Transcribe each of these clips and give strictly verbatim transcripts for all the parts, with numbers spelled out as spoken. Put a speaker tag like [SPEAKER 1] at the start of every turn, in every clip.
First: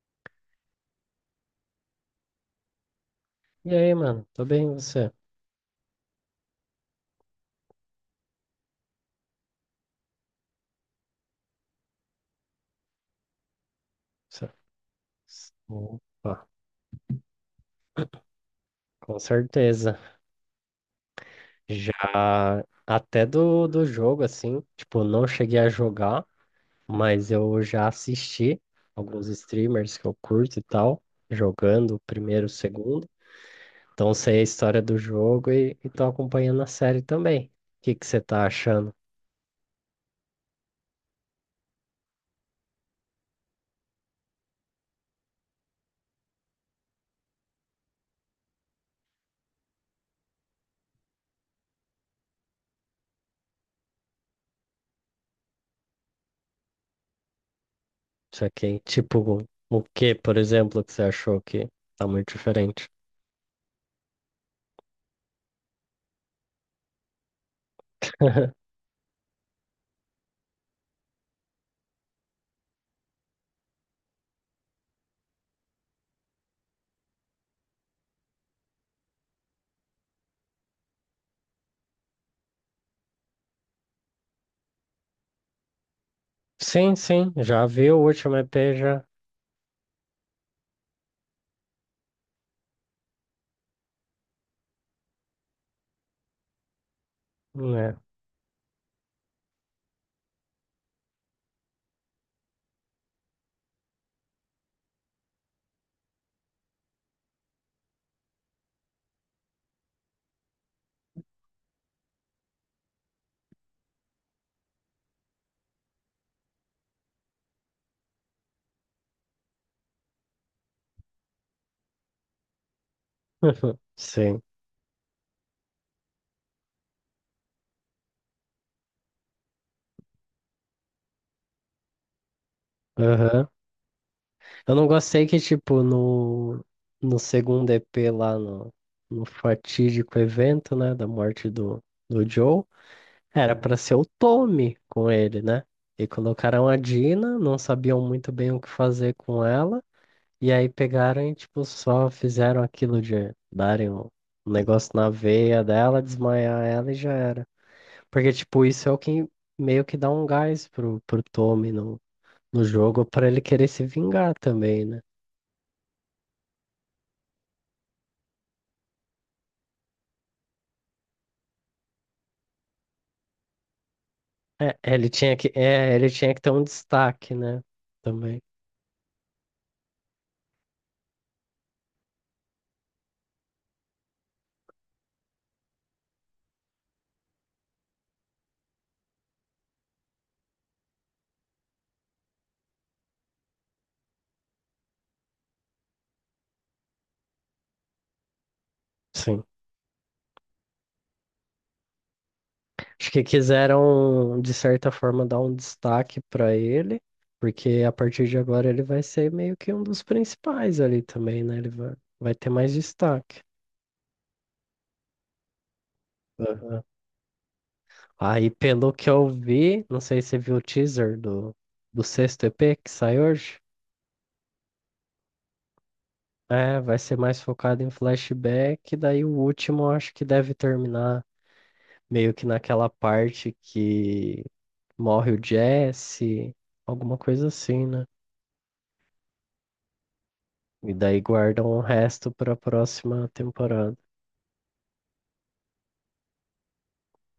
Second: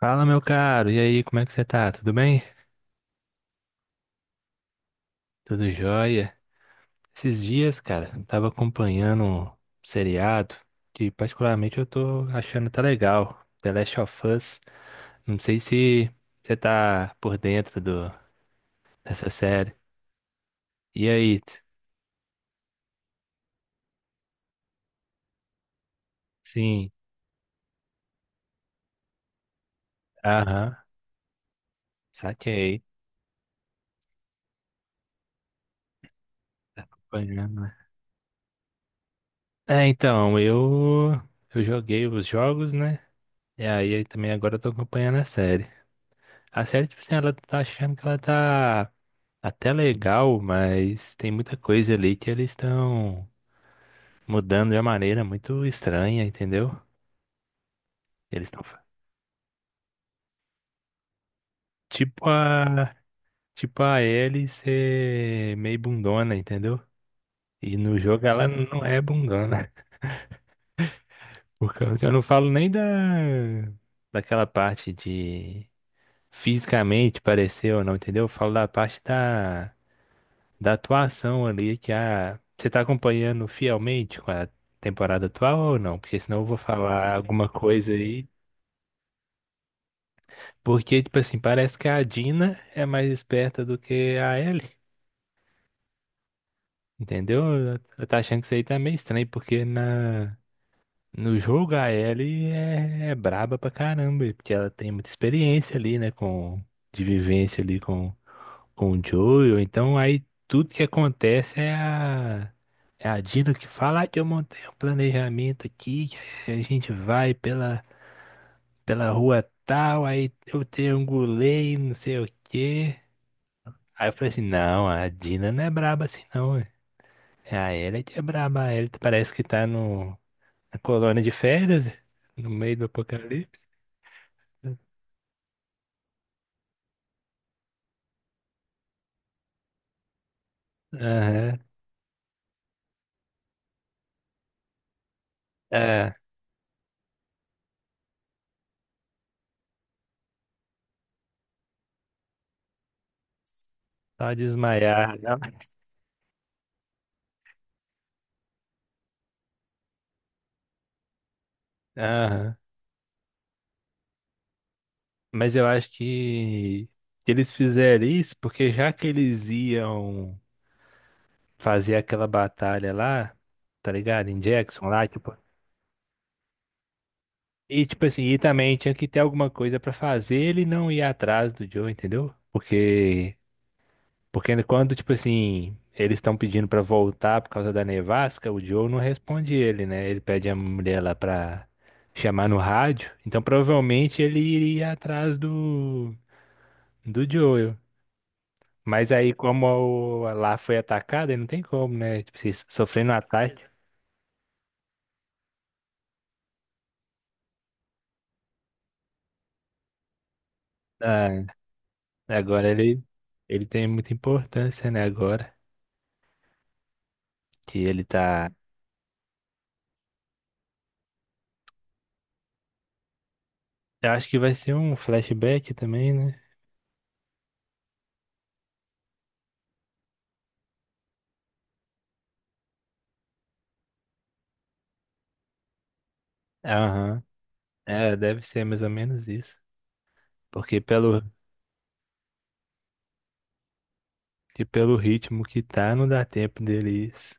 [SPEAKER 1] Fala, meu caro. E aí, como é que você tá? Tudo bem?
[SPEAKER 2] E aí, mano? Tô bem, e você?
[SPEAKER 1] Tudo jóia? Esses dias, cara, eu tava acompanhando um seriado que particularmente eu tô achando tá legal. The Last of
[SPEAKER 2] Você-
[SPEAKER 1] Us. Não sei se
[SPEAKER 2] Opa,
[SPEAKER 1] você tá por dentro do,
[SPEAKER 2] com
[SPEAKER 1] dessa série.
[SPEAKER 2] certeza.
[SPEAKER 1] E aí? t-
[SPEAKER 2] Já até do, do jogo, assim, tipo, não cheguei a jogar,
[SPEAKER 1] Sim.
[SPEAKER 2] mas eu já assisti alguns streamers que eu curto e
[SPEAKER 1] Aham.
[SPEAKER 2] tal, jogando o primeiro, o
[SPEAKER 1] Saquei.
[SPEAKER 2] segundo. Então sei a história do jogo e, e tô acompanhando a
[SPEAKER 1] Tá
[SPEAKER 2] série também.
[SPEAKER 1] acompanhando, né?
[SPEAKER 2] O que que você tá achando
[SPEAKER 1] É, então, eu eu joguei os jogos, né? E aí também agora eu tô acompanhando a série. A série, tipo assim, ela tá achando que ela tá até legal, mas tem muita coisa ali que eles estão mudando de uma maneira muito estranha, entendeu?
[SPEAKER 2] isso
[SPEAKER 1] Eles estão
[SPEAKER 2] aqui? Tipo, o que, por exemplo, que você achou que tá
[SPEAKER 1] tipo
[SPEAKER 2] muito diferente?
[SPEAKER 1] a Tipo a Ellie ser meio bundona, entendeu? E no jogo ela não é bundona. Por causa, eu não falo nem da daquela parte de fisicamente parecer ou não, entendeu? Eu falo da parte da da atuação ali que a você tá acompanhando fielmente com a temporada atual ou não? Porque senão eu vou
[SPEAKER 2] Sim,
[SPEAKER 1] falar
[SPEAKER 2] sim,
[SPEAKER 1] alguma
[SPEAKER 2] já vi
[SPEAKER 1] coisa
[SPEAKER 2] o
[SPEAKER 1] aí.
[SPEAKER 2] último E P já,
[SPEAKER 1] Porque, tipo assim, parece que a Dina é mais esperta do que a Ellie, entendeu? Eu
[SPEAKER 2] né?
[SPEAKER 1] eu tô achando que isso aí tá meio estranho, porque na, no jogo a Ellie é, é braba pra caramba, e porque ela tem muita experiência ali, né, com, de vivência ali com, com o Joel. Então aí tudo que acontece é a é a Dina que fala: "Ah, que eu montei um planejamento aqui, que a gente vai pela, pela rua tal, aí eu triangulei, não sei o quê."
[SPEAKER 2] Uhum.
[SPEAKER 1] Aí eu falei assim,
[SPEAKER 2] Sim.
[SPEAKER 1] não, a Dina não é braba assim não, ué. É a Ellie que é braba. A Ellie parece que tá no, na colônia de férias, no meio do
[SPEAKER 2] Aham.
[SPEAKER 1] apocalipse.
[SPEAKER 2] Eu não gostei que, tipo, no, no segundo E P lá no, no fatídico evento, né, da morte
[SPEAKER 1] Aham,
[SPEAKER 2] do, do Joe, era pra ser o Tommy com ele, né? E
[SPEAKER 1] é,
[SPEAKER 2] colocaram a Dina, não sabiam muito bem o que fazer com ela, e aí pegaram e, tipo, só fizeram aquilo de darem um
[SPEAKER 1] só
[SPEAKER 2] um negócio na
[SPEAKER 1] desmaiar, não.
[SPEAKER 2] veia dela, desmaiar ela e já era. Porque, tipo, isso é o que meio que dá um gás pro, pro Tommy no
[SPEAKER 1] Aham.
[SPEAKER 2] jogo para ele querer se vingar também, né?
[SPEAKER 1] Mas eu acho que eles fizeram isso porque já que eles iam fazia aquela batalha lá, tá ligado? Em
[SPEAKER 2] É,
[SPEAKER 1] Jackson lá,
[SPEAKER 2] ele
[SPEAKER 1] tipo.
[SPEAKER 2] tinha que, é, ele tinha que ter um destaque, né?
[SPEAKER 1] E tipo assim, e
[SPEAKER 2] Também.
[SPEAKER 1] também tinha que ter alguma coisa pra fazer ele não ir atrás do Joe, entendeu? Porque porque quando, tipo assim, eles estão pedindo pra voltar por causa da nevasca, o Joe não responde ele, né? Ele pede a mulher lá pra chamar no rádio. Então provavelmente ele iria atrás do do Joel. Mas aí
[SPEAKER 2] Sim.
[SPEAKER 1] como o- lá foi atacada aí não tem como, né? Tipo assim,
[SPEAKER 2] Acho
[SPEAKER 1] sofrendo um
[SPEAKER 2] que
[SPEAKER 1] ataque.
[SPEAKER 2] quiseram, de certa forma, dar um destaque para ele, porque a partir de agora ele vai ser meio que um dos principais ali também, né? Ele vai, vai ter
[SPEAKER 1] Agora
[SPEAKER 2] mais
[SPEAKER 1] ele,
[SPEAKER 2] destaque.
[SPEAKER 1] Ele tem muita importância, né? Agora
[SPEAKER 2] Aham.
[SPEAKER 1] que ele
[SPEAKER 2] Aí,
[SPEAKER 1] tá.
[SPEAKER 2] pelo que eu vi, não sei se você viu o teaser do, do sexto E P que sai hoje.
[SPEAKER 1] Eu acho que vai ser um flashback também, né?
[SPEAKER 2] É, vai ser mais focado em flashback, daí o último eu acho que deve terminar meio que naquela parte que morre o Jesse, alguma
[SPEAKER 1] Aham.
[SPEAKER 2] coisa assim, né?
[SPEAKER 1] É, deve ser mais ou menos isso. Porque
[SPEAKER 2] E daí
[SPEAKER 1] pelo,
[SPEAKER 2] guardam o resto pra próxima temporada.
[SPEAKER 1] que pelo ritmo que tá, não dá tempo deles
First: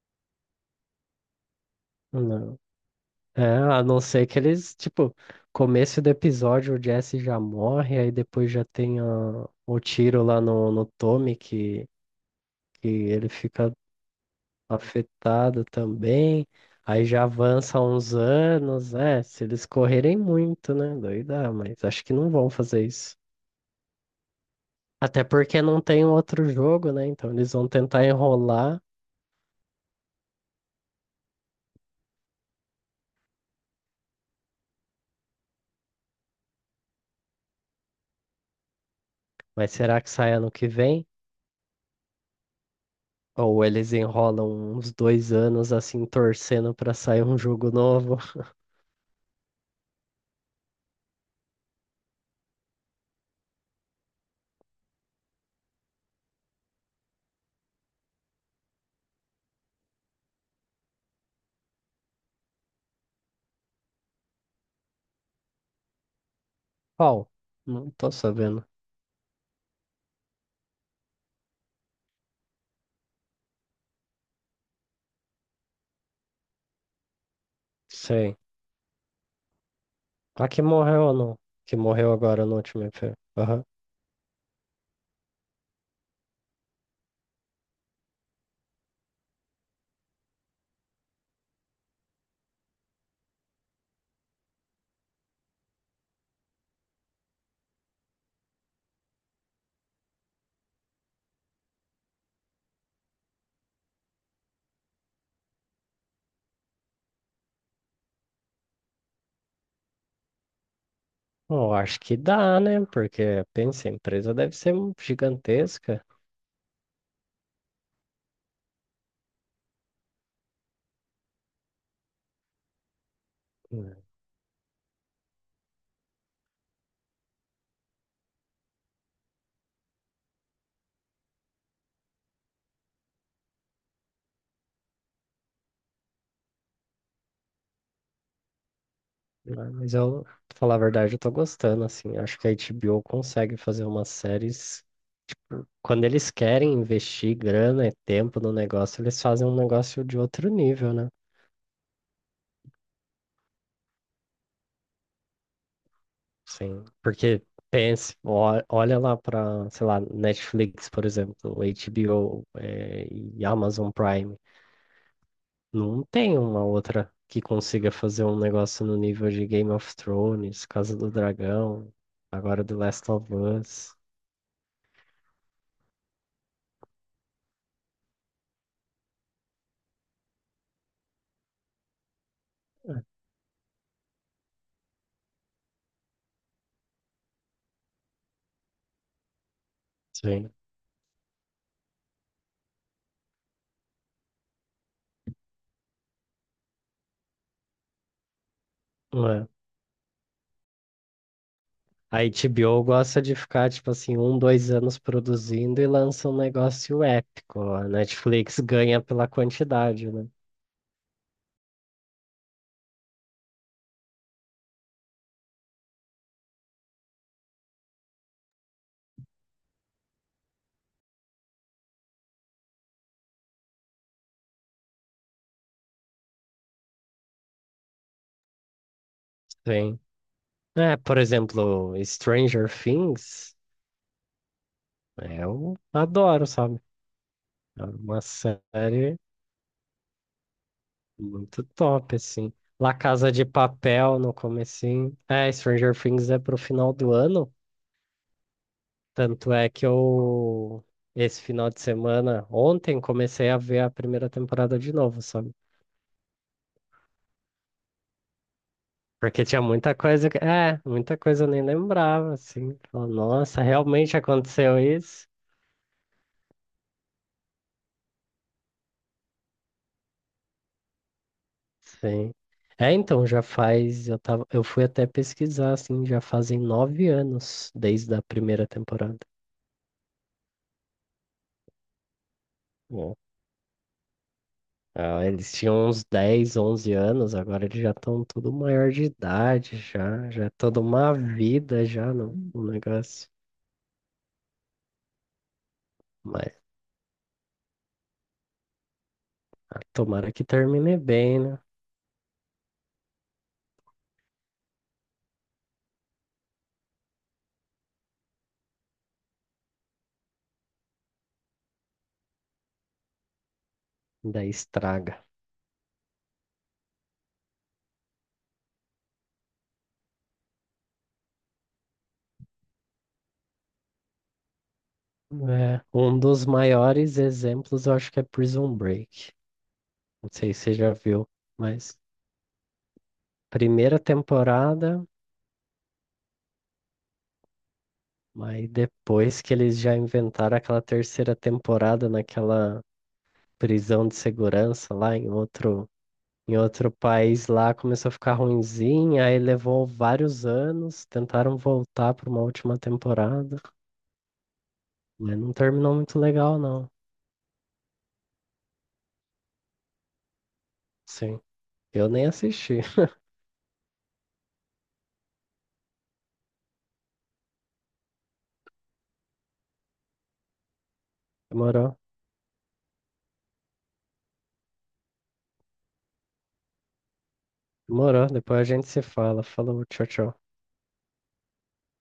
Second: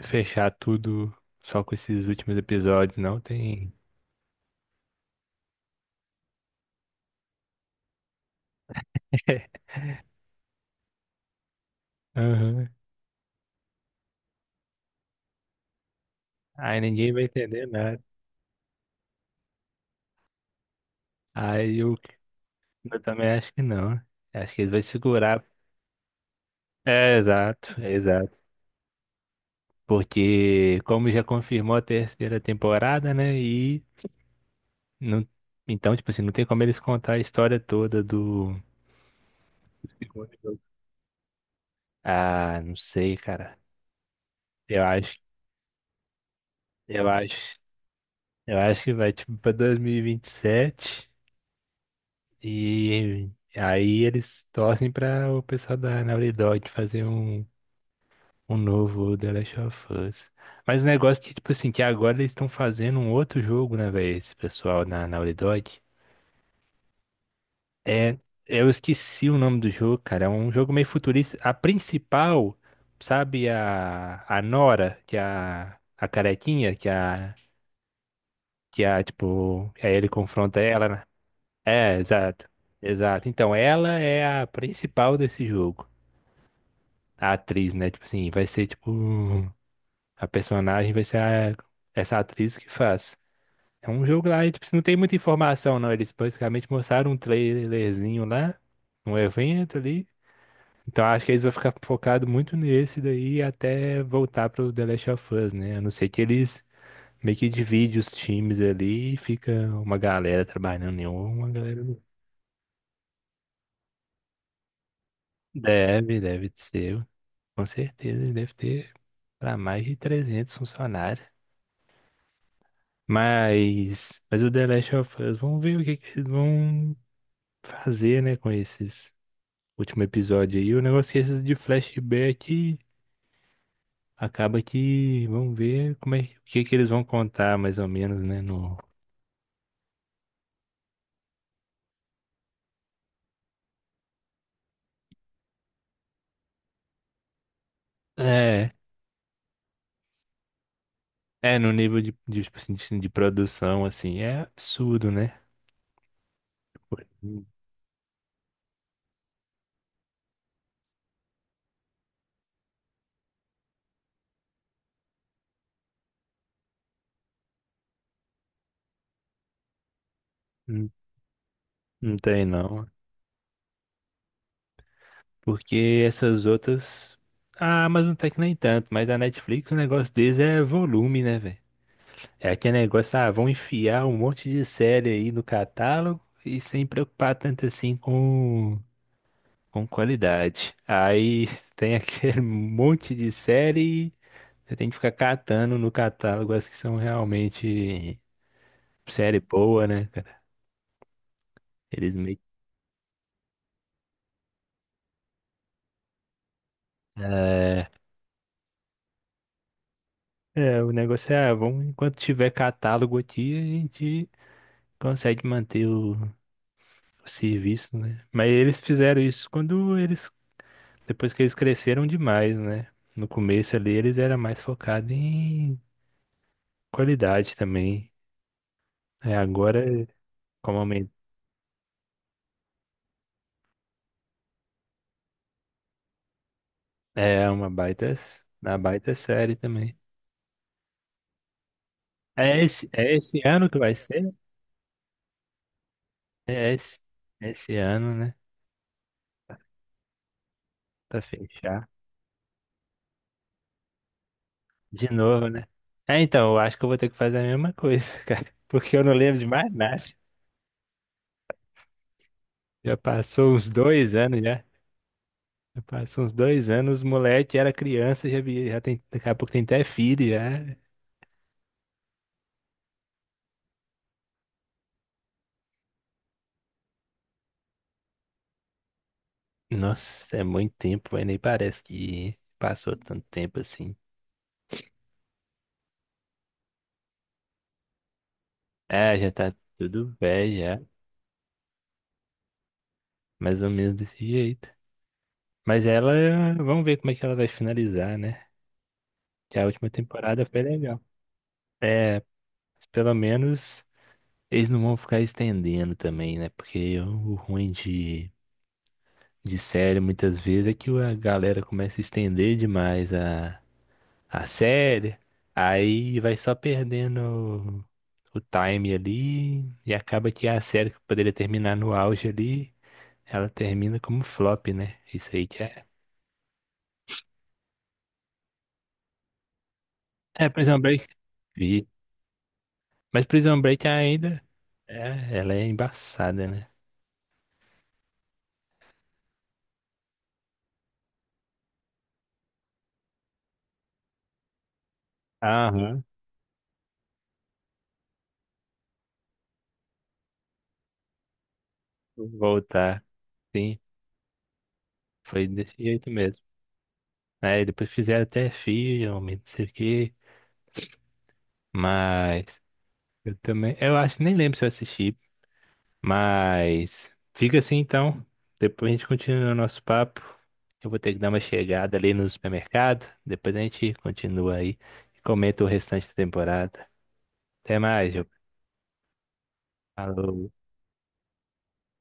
[SPEAKER 1] fechar tudo só com esses últimos
[SPEAKER 2] Não.
[SPEAKER 1] episódios, não
[SPEAKER 2] É,
[SPEAKER 1] tem.
[SPEAKER 2] a não ser que eles, tipo, começo do episódio o Jesse já morre, aí depois já tem a, o tiro lá no, no Tommy que,
[SPEAKER 1] Aham.
[SPEAKER 2] que ele fica afetado também.
[SPEAKER 1] Aí
[SPEAKER 2] Aí
[SPEAKER 1] ninguém
[SPEAKER 2] já
[SPEAKER 1] vai entender
[SPEAKER 2] avança
[SPEAKER 1] nada.
[SPEAKER 2] uns anos, é, se eles correrem muito, né? Daí dá,
[SPEAKER 1] Aí
[SPEAKER 2] mas
[SPEAKER 1] eu,
[SPEAKER 2] acho que não vão fazer
[SPEAKER 1] eu
[SPEAKER 2] isso.
[SPEAKER 1] também acho que não. Acho que eles vão
[SPEAKER 2] Até
[SPEAKER 1] segurar.
[SPEAKER 2] porque não tem um outro jogo, né?
[SPEAKER 1] É,
[SPEAKER 2] Então eles vão
[SPEAKER 1] exato,
[SPEAKER 2] tentar
[SPEAKER 1] exato.
[SPEAKER 2] enrolar,
[SPEAKER 1] Porque, como já confirmou a terceira temporada, né? E não, então, tipo assim, não tem como eles contar a história toda do.
[SPEAKER 2] mas será que sai ano que vem?
[SPEAKER 1] Ah, não sei, cara.
[SPEAKER 2] Ou eles enrolam
[SPEAKER 1] Eu
[SPEAKER 2] uns
[SPEAKER 1] acho,
[SPEAKER 2] dois anos assim, torcendo pra
[SPEAKER 1] eu
[SPEAKER 2] sair um
[SPEAKER 1] acho,
[SPEAKER 2] jogo novo?
[SPEAKER 1] eu acho que vai tipo para dois mil e vinte e sete e vinte e sete e aí eles torcem para o pessoal da Naughty Dog fazer um, um novo The Last of Us. Mas o negócio é que, tipo assim, que agora eles estão fazendo um outro jogo, né, velho, esse pessoal na Naughty Dog.
[SPEAKER 2] Qual? Não tô
[SPEAKER 1] É,
[SPEAKER 2] sabendo.
[SPEAKER 1] eu esqueci o nome do jogo, cara. É um jogo meio futurista. A principal, sabe, a, a Nora, que é a, a carequinha, que é a,
[SPEAKER 2] Sei.
[SPEAKER 1] que é a, tipo, aí ele
[SPEAKER 2] A
[SPEAKER 1] confronta
[SPEAKER 2] que
[SPEAKER 1] ela,
[SPEAKER 2] morreu
[SPEAKER 1] né?
[SPEAKER 2] ou não? Que
[SPEAKER 1] É,
[SPEAKER 2] morreu agora
[SPEAKER 1] exato.
[SPEAKER 2] no último E P.
[SPEAKER 1] Exato. Então,
[SPEAKER 2] Aham.
[SPEAKER 1] ela é a principal desse jogo. A atriz, né? Tipo assim, vai ser, tipo, a personagem vai ser a- essa atriz que faz. É um jogo lá, e, tipo, não tem muita informação, não. Eles basicamente mostraram um trailerzinho lá, um evento ali. Então acho que eles vão ficar focados muito nesse daí até voltar pro The Last of Us, né? A não ser que eles meio que dividem os times ali e fica uma galera trabalhando em um, uma
[SPEAKER 2] Eu
[SPEAKER 1] galera
[SPEAKER 2] acho
[SPEAKER 1] no.
[SPEAKER 2] que dá, né? Porque, pensa, a empresa deve ser gigantesca.
[SPEAKER 1] Deve, deve ser. Com certeza, ele deve ter para mais de trezentos funcionários.
[SPEAKER 2] Hum.
[SPEAKER 1] Mas, mas o The Last of Us, vamos ver o que, que eles vão fazer, né, com esses último episódio aí. O negócio é que esses de flashback, acaba que vamos ver como é o que que eles vão contar mais ou menos, né? No
[SPEAKER 2] Mas eu, pra falar a verdade, eu tô gostando, assim. Acho que a H B O consegue fazer umas séries. Quando eles querem investir grana e tempo no
[SPEAKER 1] é,
[SPEAKER 2] negócio, eles fazem um negócio de outro nível, né?
[SPEAKER 1] é no nível de, de, tipo assim, de, de produção assim é absurdo, né?
[SPEAKER 2] Sim.
[SPEAKER 1] Pô,
[SPEAKER 2] Porque
[SPEAKER 1] não,
[SPEAKER 2] pense, ó- olha lá para, sei lá, Netflix, por exemplo, H B O, eh, e Amazon Prime. Não tem uma outra que consiga fazer um negócio no nível de Game of Thrones,
[SPEAKER 1] não,
[SPEAKER 2] Casa do Dragão,
[SPEAKER 1] não tem
[SPEAKER 2] agora The
[SPEAKER 1] não,
[SPEAKER 2] Last of Us.
[SPEAKER 1] porque essas outras, ah, mas não tem que nem tanto, mas a Netflix, o negócio deles é volume, né, velho? É aquele negócio, ah, vão enfiar um monte de série aí no catálogo e sem preocupar tanto assim com com
[SPEAKER 2] Sim.
[SPEAKER 1] qualidade. Aí tem aquele monte de série. Você tem que ficar catando no catálogo as que são realmente série boa, né, cara? Eles
[SPEAKER 2] A
[SPEAKER 1] meio que-
[SPEAKER 2] H B O gosta de ficar, tipo assim, um, dois anos produzindo e lança um negócio épico. A
[SPEAKER 1] É,
[SPEAKER 2] Netflix ganha pela quantidade, né?
[SPEAKER 1] é, o negócio é, ah, vamos, enquanto tiver catálogo aqui, a gente consegue manter o, o serviço, né? Mas eles fizeram isso quando eles, depois que eles cresceram demais, né? No começo ali, eles eram mais focados em qualidade também. É, agora,
[SPEAKER 2] Sim.
[SPEAKER 1] como
[SPEAKER 2] É,
[SPEAKER 1] aumentou,
[SPEAKER 2] por exemplo, Stranger Things, eu adoro, sabe?
[SPEAKER 1] é uma
[SPEAKER 2] É
[SPEAKER 1] baita,
[SPEAKER 2] uma
[SPEAKER 1] uma baita
[SPEAKER 2] série
[SPEAKER 1] série também.
[SPEAKER 2] muito top, assim.
[SPEAKER 1] É esse,
[SPEAKER 2] La
[SPEAKER 1] é
[SPEAKER 2] Casa
[SPEAKER 1] esse
[SPEAKER 2] de
[SPEAKER 1] ano que vai
[SPEAKER 2] Papel
[SPEAKER 1] ser?
[SPEAKER 2] no comecinho. É, Stranger Things é pro
[SPEAKER 1] É
[SPEAKER 2] final
[SPEAKER 1] esse,
[SPEAKER 2] do ano.
[SPEAKER 1] Esse ano, né?
[SPEAKER 2] Tanto é que eu,
[SPEAKER 1] Pra
[SPEAKER 2] esse final de
[SPEAKER 1] fechar.
[SPEAKER 2] semana, ontem, comecei a ver a primeira temporada de
[SPEAKER 1] De
[SPEAKER 2] novo,
[SPEAKER 1] novo,
[SPEAKER 2] sabe?
[SPEAKER 1] né? É, então, eu acho que eu vou ter que fazer a mesma coisa, cara. Porque eu não lembro
[SPEAKER 2] Porque
[SPEAKER 1] de
[SPEAKER 2] tinha
[SPEAKER 1] mais
[SPEAKER 2] muita
[SPEAKER 1] nada.
[SPEAKER 2] coisa que, é, muita coisa eu nem lembrava, assim.
[SPEAKER 1] Já
[SPEAKER 2] Falava,
[SPEAKER 1] passou
[SPEAKER 2] nossa,
[SPEAKER 1] uns dois
[SPEAKER 2] realmente
[SPEAKER 1] anos já.
[SPEAKER 2] aconteceu isso?
[SPEAKER 1] Já passou uns dois anos, moleque era criança, já, vi- já tem, daqui a pouco tem até filho já.
[SPEAKER 2] Sim. É, então, já faz, eu tava, eu fui até pesquisar, assim, já fazem nove anos desde a primeira temporada.
[SPEAKER 1] Nossa, é muito tempo, mas nem parece que passou
[SPEAKER 2] Bom,
[SPEAKER 1] tanto tempo assim.
[SPEAKER 2] ah, eles tinham uns dez onze anos, agora eles já estão tudo maior de
[SPEAKER 1] É, já tá
[SPEAKER 2] idade,
[SPEAKER 1] tudo
[SPEAKER 2] já, já é
[SPEAKER 1] velho já.
[SPEAKER 2] toda uma vida já no, no negócio.
[SPEAKER 1] Mais ou menos desse jeito. Mas ela,
[SPEAKER 2] Mas
[SPEAKER 1] vamos ver como é que ela vai finalizar, né? Que a
[SPEAKER 2] ah,
[SPEAKER 1] última
[SPEAKER 2] tomara que
[SPEAKER 1] temporada foi
[SPEAKER 2] termine
[SPEAKER 1] legal.
[SPEAKER 2] bem, né?
[SPEAKER 1] É, pelo menos eles não vão ficar estendendo também, né? Porque o ruim de, de série muitas vezes é que a galera começa a estender demais a, a
[SPEAKER 2] Daí
[SPEAKER 1] série,
[SPEAKER 2] estraga.
[SPEAKER 1] aí vai só perdendo o, o time ali e acaba que a série que poderia terminar no auge ali, ela termina como flop, né? Isso aí que
[SPEAKER 2] É,
[SPEAKER 1] é.
[SPEAKER 2] um dos maiores exemplos eu acho que é Prison Break. Não
[SPEAKER 1] É,
[SPEAKER 2] sei se você
[SPEAKER 1] Prison
[SPEAKER 2] já
[SPEAKER 1] Break,
[SPEAKER 2] viu,
[SPEAKER 1] vi.
[SPEAKER 2] mas
[SPEAKER 1] Mas Prison Break
[SPEAKER 2] primeira
[SPEAKER 1] ainda,
[SPEAKER 2] temporada,
[SPEAKER 1] é, ela é embaçada, né?
[SPEAKER 2] aí depois que eles já inventaram aquela terceira temporada naquela prisão de segurança lá em outro,
[SPEAKER 1] Aham,
[SPEAKER 2] em outro país lá, começou a ficar ruinzinha, aí levou vários anos, tentaram voltar
[SPEAKER 1] vou
[SPEAKER 2] para uma última
[SPEAKER 1] voltar.
[SPEAKER 2] temporada,
[SPEAKER 1] Sim.
[SPEAKER 2] mas
[SPEAKER 1] Foi
[SPEAKER 2] não
[SPEAKER 1] desse
[SPEAKER 2] terminou
[SPEAKER 1] jeito
[SPEAKER 2] muito
[SPEAKER 1] mesmo.
[SPEAKER 2] legal, não.
[SPEAKER 1] Aí depois fizeram até filme, não sei o quê.
[SPEAKER 2] Sim, eu nem
[SPEAKER 1] Mas
[SPEAKER 2] assisti.
[SPEAKER 1] eu também. Eu acho, nem lembro se eu assisti. Mas fica assim então. Depois a gente continua o nosso papo. Eu vou ter que dar uma chegada
[SPEAKER 2] Demorou,
[SPEAKER 1] ali no supermercado. Depois a gente continua aí e comenta o restante da temporada. Até mais, eu.
[SPEAKER 2] demorou, depois a gente se fala. Falou, tchau, tchau.
[SPEAKER 1] Falou.